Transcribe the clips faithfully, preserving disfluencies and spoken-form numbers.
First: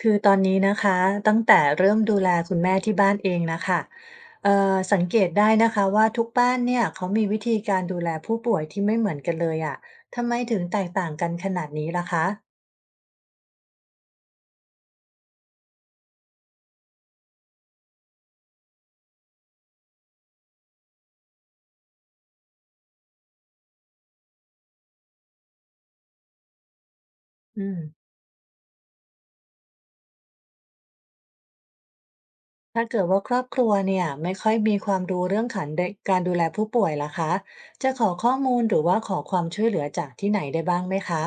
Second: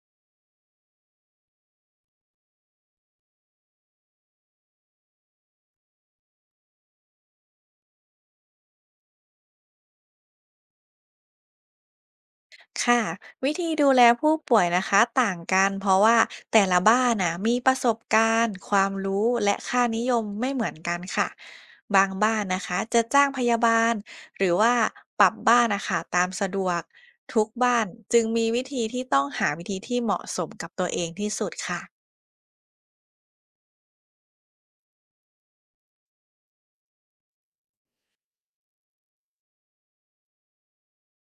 คือตอนนี้นะคะตั้งแต่เริ่มดูแลคุณแม่ที่บ้านเองนะค่ะเอ่อสังเกตได้นะคะว่าทุกบ้านเนี่ยเขามีวิธีการดูแลผู้ป่วยที่ไม่เหมือนกันเลยอะทำไมถึงแตกต่างกันขนาดนี้ล่ะคะค่ะวิธีดูแลผู้ป่วยนะคะต่างกันเพราะว่าแต่ละบ้านนะมีประสบการณ์ความรู้และค่านิยมไม่เหมือนกันค่ะบางบ้านนะคะจะจ้างพยาบาลหรือว่าปรับบ้านนะคะตามสะดวกทุกอืบ้ามนจึงมีวิธีที่ต้องหาวิธีที่เหมาะสมกับตัวเองที่สุดค่ะ ถ้าเกิดว่าครอบครัวเนี่ยไม่ค่อยมีความรู้เรื่องขันดการดูแลผู้ป่วยล่ะคะจะขอข้อมูลหรือว่าขอความช่วยเหลือจากที่ไหนได้บ้างไหมคะ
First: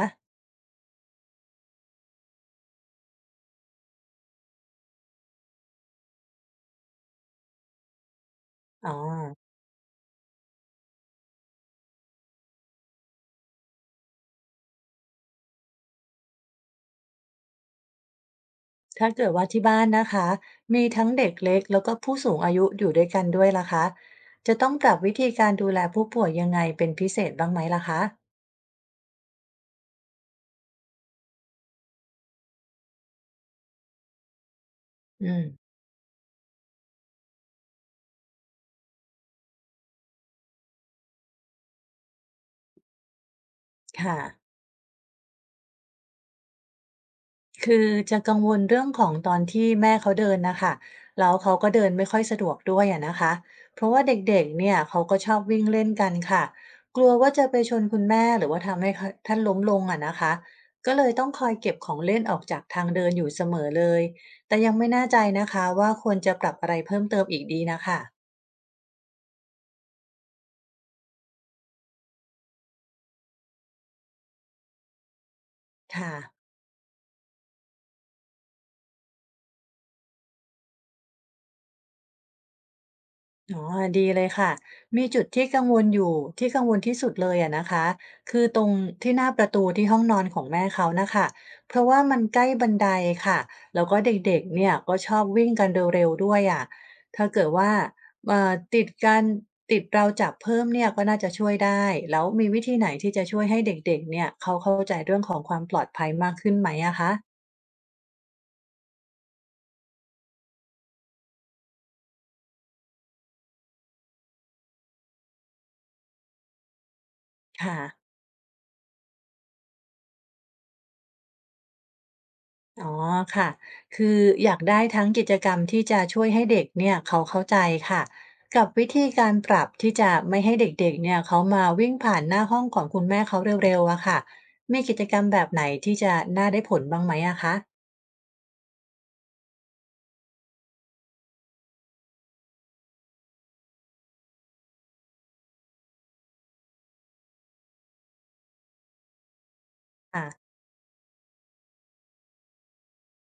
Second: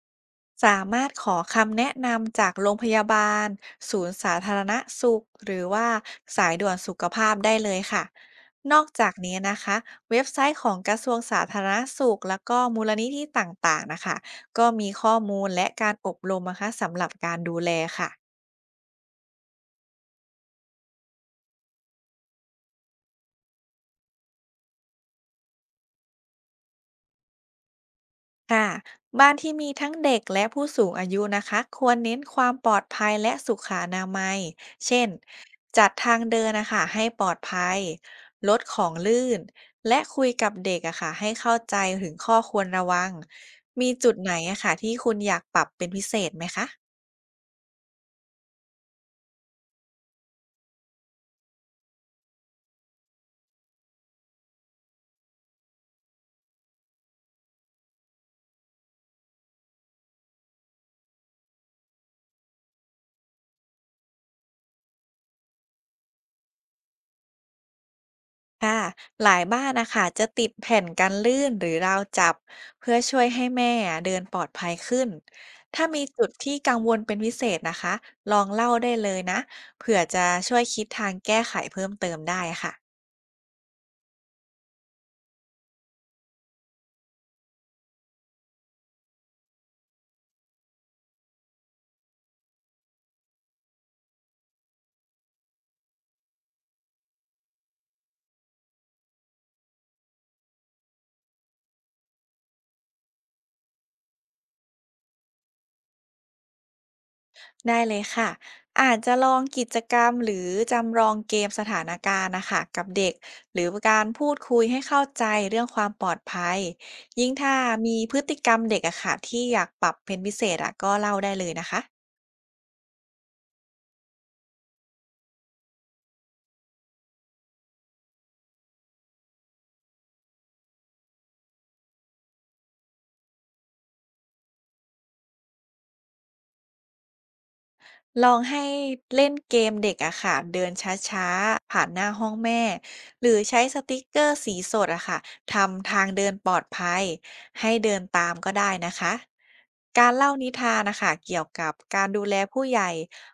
สามารถขอคำแนะนำจากโรงพยาบาลศูนย์สาธารณสุขหรือว่าสายด่วนสุขภาพได้เลยค่ะนอกอ๋อ จากนี้นะคะเว็บไซต์ของกระทรวงสาธารณสุขแล้วก็มูลนิธิต่างๆนะคะก็มีข้อมูลและการอบรมนะคะสำหรับการดูแลค่ะ ถ้าเกิดว่าที่บ้านนะคะมีทั้งเด็กเล็กแล้วก็ผู้สูงอายุอยู่ด้วยกันด้วยล่ะคะจะต้องปรับวิธีการดูแลผู้ป่วยยังไงเป็นพิเศษบ้างไหมล่ะคะค่ะบ้านที่มีทั้งเด็กและผู้สูงอายุนะคะควรเน้นความปลอดภัยและสุขอนามัย เช่นอืมจัดทางเดินนะคะให้ปลอดภัยลดของลื่นและคุยกับเด็กอะค่ะให้เข้าใจถึงข้อควรระวังมีจุดค่ะ ไหนอะค่ะที่คุณอยากปรับเป็นพิเศษไหมคะ คือจะกังวลเรื่องของตอนที่แม่เขาเดินนะคะแล้วเขาก็เดินไม่ค่อยสะดวกด้วยอะนะคะเพราะว่าเด็กๆเนี่ยเขาก็ชอบวิ่งเล่นกันค่ะกลัวว่าจะไปชนคุณแม่หรือว่าทำให้เขาท่านล้มลงอะนะคะก็เลยต้องคอยเก็บของเล่นออกจากทางเดินอยู่เสมอเลยแต่ยังไม่แน่ใจนะคะว่าควรจะปรับอะไรเพิ่มเติมอีกดีนะคะค่ะหลายบ้านนะคะจะติดแผ่นกันลื่นหรือราวจับเพื่อช่วยให้แม่เดินปลอดภัยขึ้น ถ้ามีค่ะ จุดที่กังวลเป็นพิเศษนะคะลองเล่าได้เลยนะเผื่อจะช่วยคิดทางแก้ไขเพิ่มเติมได้ค่ะอ๋อดีเลยค่ะ มีจุดที่กังวลอยู่ที่กังวลที่สุดเลยอะนะคะคือตรงที่หน้าประตูที่ห้องนอนของแม่เขานะค่ะเพราะว่ามันใกล้บันไดค่ะแล้วก็เด็กๆเนี่ยก็ชอบวิ่งกันเร็วๆด้วยอะถ้าเกิดว่าเอ่อติดการติดราวจับเพิ่มเนี่ยก็น่าจะช่วยได้แล้วมีวิธีไหนที่จะช่วยให้เด็กๆเนี่ยเขาเข้าใจเรื่องของความปลอดภัยมากขึ้นไหมอะคะได้เลยค่ะอาจจะลองกิจกรรมหรือจำลองเกมสถานการณ์นะคะกับเด็กหรือการพูดคุยให้เข้าใจเรื่องความปลอดภัยยิ่งถ้าค่ะ มีพฤติกรรมเด็กอะค่ะที่อยากปรับเป็นพิเศษอะก็เล่าได้เลยนะคะ อ๋อค่ะคืออยากได้ทั้งกิจกรรมที่จะช่วยให้เด็กเนี่ยเขาเข้าใจค่ะกับวิธีการปรับที่จะไม่ให้เด็กๆเนี่ยเขามาวิ่งผ่านหน้าห้องของคุณแม่เขาเร็วๆอะค่ะมีกิจกรรมแบบไหนที่จะน่าได้ผลบ้างไหมอะคะลองให้เล่นเกมเด็กอะค่ะเดินช้าๆผ่านหน้าห้องแม่หรือใช้สติ๊กเกอร์สีสดอะค่ะทำทางเดินปลอดภัยให้เดินตามก็ได้นะคะการค่ะเล่านิทานนะคะเกี่ยวกับการดูแลผู้ใหญ่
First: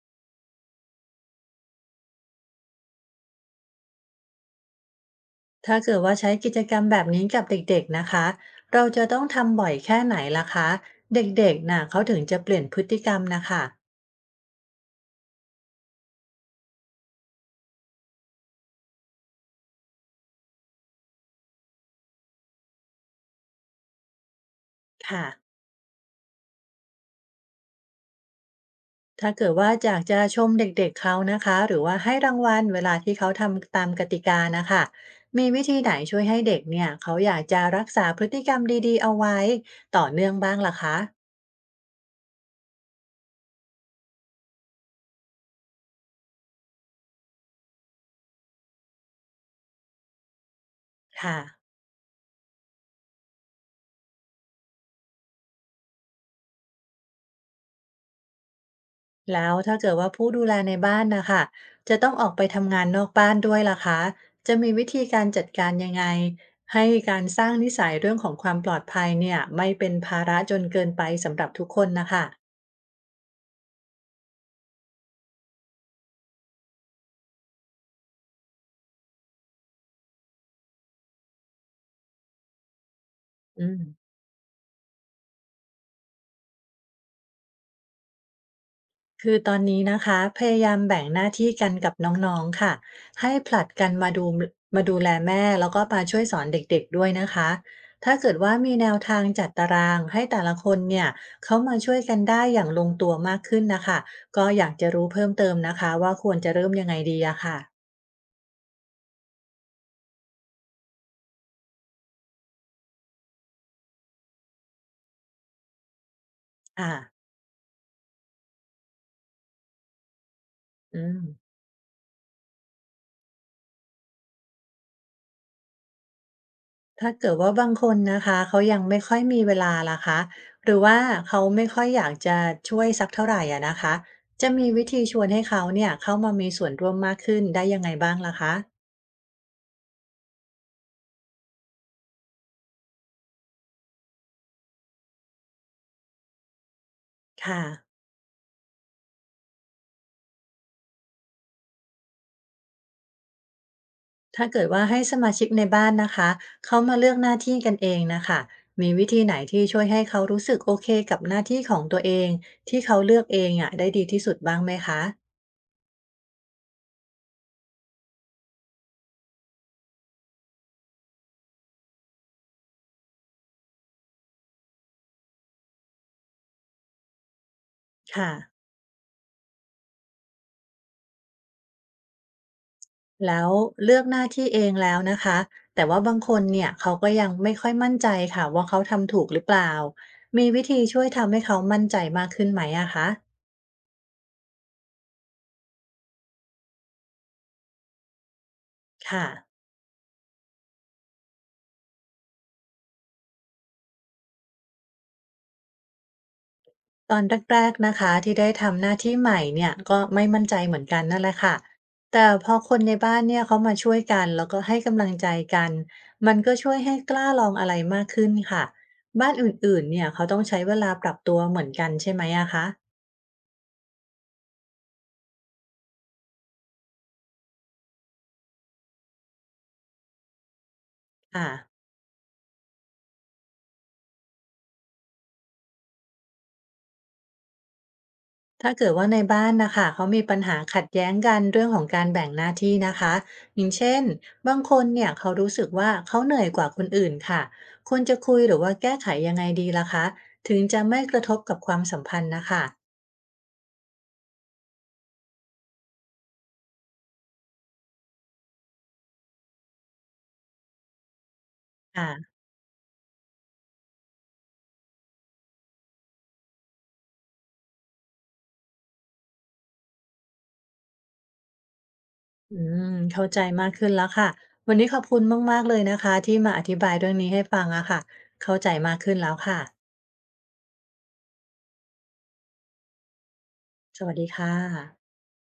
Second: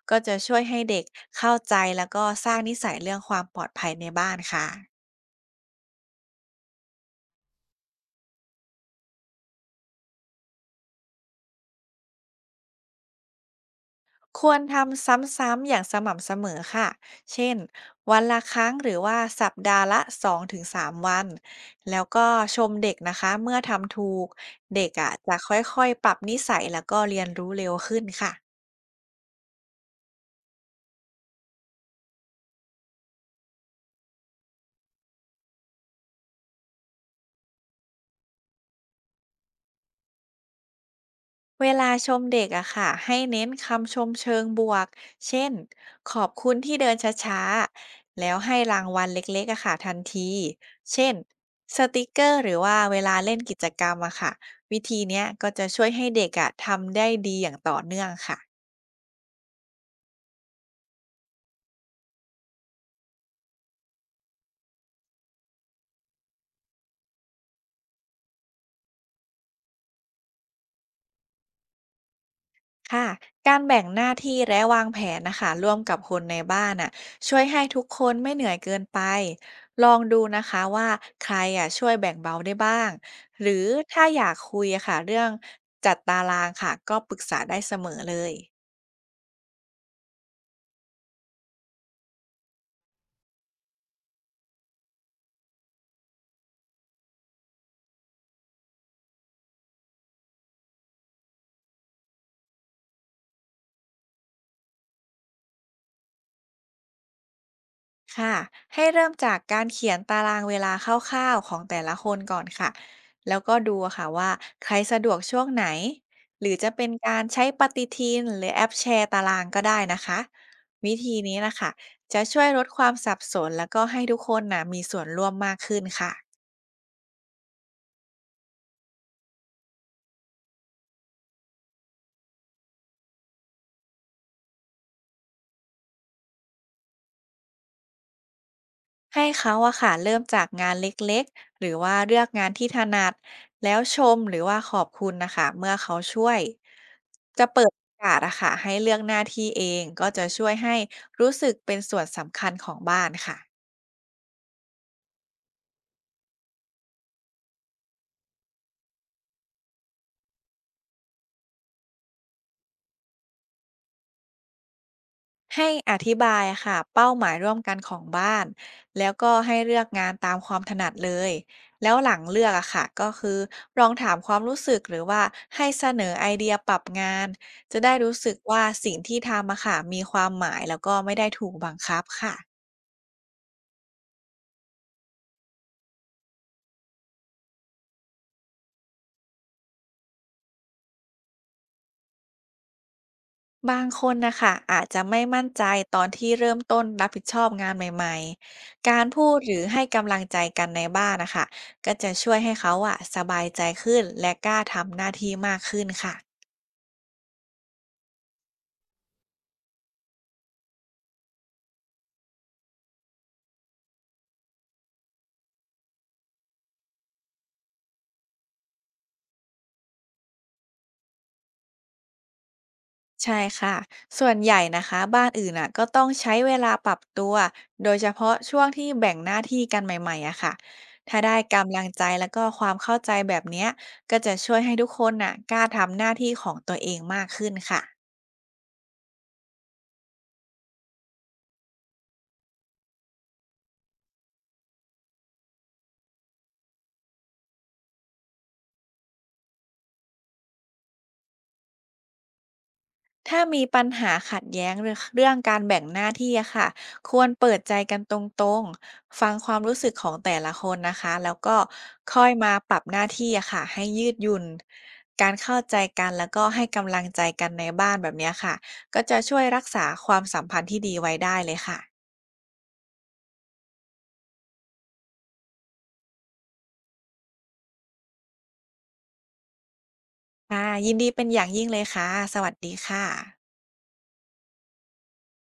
ก็จะช่วยให้เด็กเข้าใจแล้วก็สร้างนิสัยเรื่องความปลอดภัยในบ้านค่ะ ถ้าเกิดว่าใช้กิจกรรมแบบนี้กับเด็กๆนะคะ เราจะต้องทำบ่อยแค่ไหนล่ะคะ เด็กๆน่ะเขาถึงจะเปลี่ยนพฤติกรรมนะคะควรทำซ้ำๆ อย่างสม่ำเสมอค่ะ เช่น วันละครั้งหรือว่าสัปดาห์ละสองถึงสามวัน แล้วก็ชมเด็กนะคะเมื่อทำถูกเด็กอ่ะค่ะ จะค่อยๆ ปรับนิสัยแล้วก็เรียนรู้เร็วขึ้นค่ะ ถ้าเกิดว่าอยากจะชมเด็กๆเขานะคะหรือว่าให้รางวัลเวลาที่เขาทำตามกติกานะคะมีวิธีไหนช่วยให้เด็กเนี่ยเขาอยากจะรักษาพฤติกรรมดีๆเอาไว้ต่อเนื่องบ้างล่ะคะเวลาชมเด็กอะค่ะให้เน้นคำชมเชิงบวกเช่นขอบคุณที่เดินช้าๆแล้วให้รางวัลเล็กๆอะค่ะทันทีเช่นค่ะสติกเกอร์หรือว่าเวลาเล่นกิจกรรมอะค่ะวิธีเนี้ยก็จะช่วยให้เด็กอะทำได้ดีอย่างต่อเนื่องค่ะ แล้วถ้าเกิดว่าผู้ดูแลในบ้านนะคะจะต้องออกไปทำงานนอกบ้านด้วยล่ะคะจะมีวิธีการจัดการยังไงให้การสร้างนิสัยเรื่องของความปลอดภัยเนี่ยไม่เป็นภาระจนเกินไปสำหรับทุกคนนะคะค่ะการแบ่งหน้าที่และวางแผนนะคะร่วมกับคนในบ้านน่ะช่วยให้ทุกคนไม่เหนื่อยเกินไปลองดูนะคะว่าใครอ่ะช่วยแบ่งเบาได้บ้างหรืออืม ถ้าอยากคุยอะค่ะเรื่องจัดตารางค่ะก็ปรึกษาได้เสมอเลย คือตอนนี้นะคะพยายามแบ่งหน้าที่กันกับน้องๆค่ะให้ผลัดกันมาดูมาดูแลแม่แล้วก็มาช่วยสอนเด็กๆด้วยนะคะถ้าเกิดว่ามีแนวทางจัดตารางให้แต่ละคนเนี่ยเขามาช่วยกันได้อย่างลงตัวมากขึ้นนะคะก็อยากจะรู้เพิ่มเติมนะคะว่าควรจะเริ่มยังไงดีอะค่ะค่ะให้เริ่มจากการเขียนตารางเวลาคร่าวๆของแต่ละคนก่อนค่ะแล้วก็ดูอะค่ะว่าใครสะดวกช่วงไหนหรือจะเป็อ่านการใช้ปฏิทินหรือแอปแชร์ตารางก็ได้นะคะวิอืธีม นี้นะคะจะช่วยลดความสับสนแล้วก็ให้ทุกคนนะมีส่วนร่วมมากขึ้นค่ะ ถ้าเกิดว่าบางคนนะคะเขายังไม่ค่อยมีเวลาล่ะคะหรือว่าเขาไม่ค่อยอยากจะช่วยสักเท่าไหร่อะนะคะจะมีวิธีชวนให้เขาเนี่ยเข้ามามีส่วนร่วมมากขึ้นได้ยังไงบ้างล่ะคะให้เขาอะค่ะเริ่มจากงานเล็กๆหรือว่าเลือกงานที่ถนัดแล้วชมหรือว่าขอบคุณนะคะเมื่อเขาช่วยจะค่ะเปิดโอกาสอะค่ะให้เลือกหน้าที่เองก็จะช่วยให้รู้สึกเป็นส่วนสำคัญของบ้านค่ะ ถ้าเกิดว่าให้สมาชิกในบ้านนะคะเขามาเลือกหน้าที่กันเองนะคะมีวิธีไหนที่ช่วยให้เขารู้สึกโอเคกับหน้าที่ของตัวเองที่เขาเลือกเองอะได้ดีที่สุดบ้างไหมคะให้อธิบายค่ะเป้าหมายร่วมกันของบ้านแล้วก็ให้เลือกงานตามความถนัดเลยแล้วหลังเลือกอะค่ะก็คือลองถามความรู้สึกหรือว่าให้เสนอไอเดียปรับงานจะได้รู้ค่ะ สึกว่าสิ่งที่ทำอะค่ะมีความหมายแล้วก็ไม่ได้ถูกบังคับค่ะแล้วเลือกหน้าที่เองแล้วนะคะแต่ว่าบางคนเนี่ยเขาก็ยังไม่ค่อยมั่นใจค่ะว่าเขาทำถูกหรือเปล่ามีวิธีช่วยทำให้เขามั่นใจมากขึ้นไหมอะคะบางคนนะคะอาจจะไม่มั่นใจตอนที่เริ่มต้นรับผิดชอบงานใหม่ๆการค่ะพูดหรือให้กำลังใจกันในบ้านนะคะก็จะช่วยให้เขาอะสบายใจขึ้นและกล้าทำหน้าที่มากขึ้นค่ะ ตอนแรกๆนะคะที่ได้ทำหน้าที่ใหม่เนี่ยก็ไม่มั่นใจเหมือนกันนั่นแหละค่ะแต่พอคนในบ้านเนี่ยเขามาช่วยกันแล้วก็ให้กำลังใจกันมันก็ช่วยให้กล้าลองอะไรมากขึ้นค่ะบ้านอื่นๆเนี่ยเขาต้องใช้เวลาปรับตัวเหมือนกันใช่ไหมอะคะใช่ค่ะ ส่วนใหญ่นะคะบ้านอื่นน่ะก็ต้องใช้เวลาปรับตัวโดยเฉพาะช่วงที่แบ่งหน้าที่กันใหม่ๆอะค่ะ ถ้าได้ค่ะ กำลังใจแล้วก็ความเข้าใจแบบเนี้ยก็จะช่วยให้ทุกคนน่ะกล้าทำหน้าที่ของตัวเองมากขึ้นค่ะ ถ้าเกิดว่าในบ้านนะคะเขามีปัญหาขัดแย้งกันเรื่องของการแบ่งหน้าที่นะคะอย่างเช่นบางคนเนี่ยเขารู้สึกว่าเขาเหนื่อยกว่าคนอื่นค่ะควรจะคุยหรือว่าแก้ไขยังไงดีล่ะคะถึงจะไม่กระทบกับความสัมพันธ์นะคะถ้ามีปัญหาขัดแย้งเรื่องเรื่องการแบ่งหน้าที่อะค่ะ ควรเปิดใจกันตรงๆฟังความรู้สึกของแต่ละคนนะคะแล้วก็ค่อยค่ะมาปรับหน้าที่อะค่ะ ให้ยืดหยุ่นการเข้าใจกันแล้วก็ให้กำลังใจกันในบ้านแบบเนี้ยค่ะ ก็จะช่วยรักษาความสัมพันธ์ที่ดีไว้ได้เลยค่ะอืมเข้าใจมากขึ้นแล้วค่ะวันนี้ขอบคุณมากๆเลยนะคะที่มาอธิบายเรื่องนี้ให้ฟังอะค่ะเข้าใจมากขึ้นแล้วค่ะค่ะยินดีเป็นอย่างยิ่งเลยค่ะ สวัสดีค่ะสวัสดีค่ะ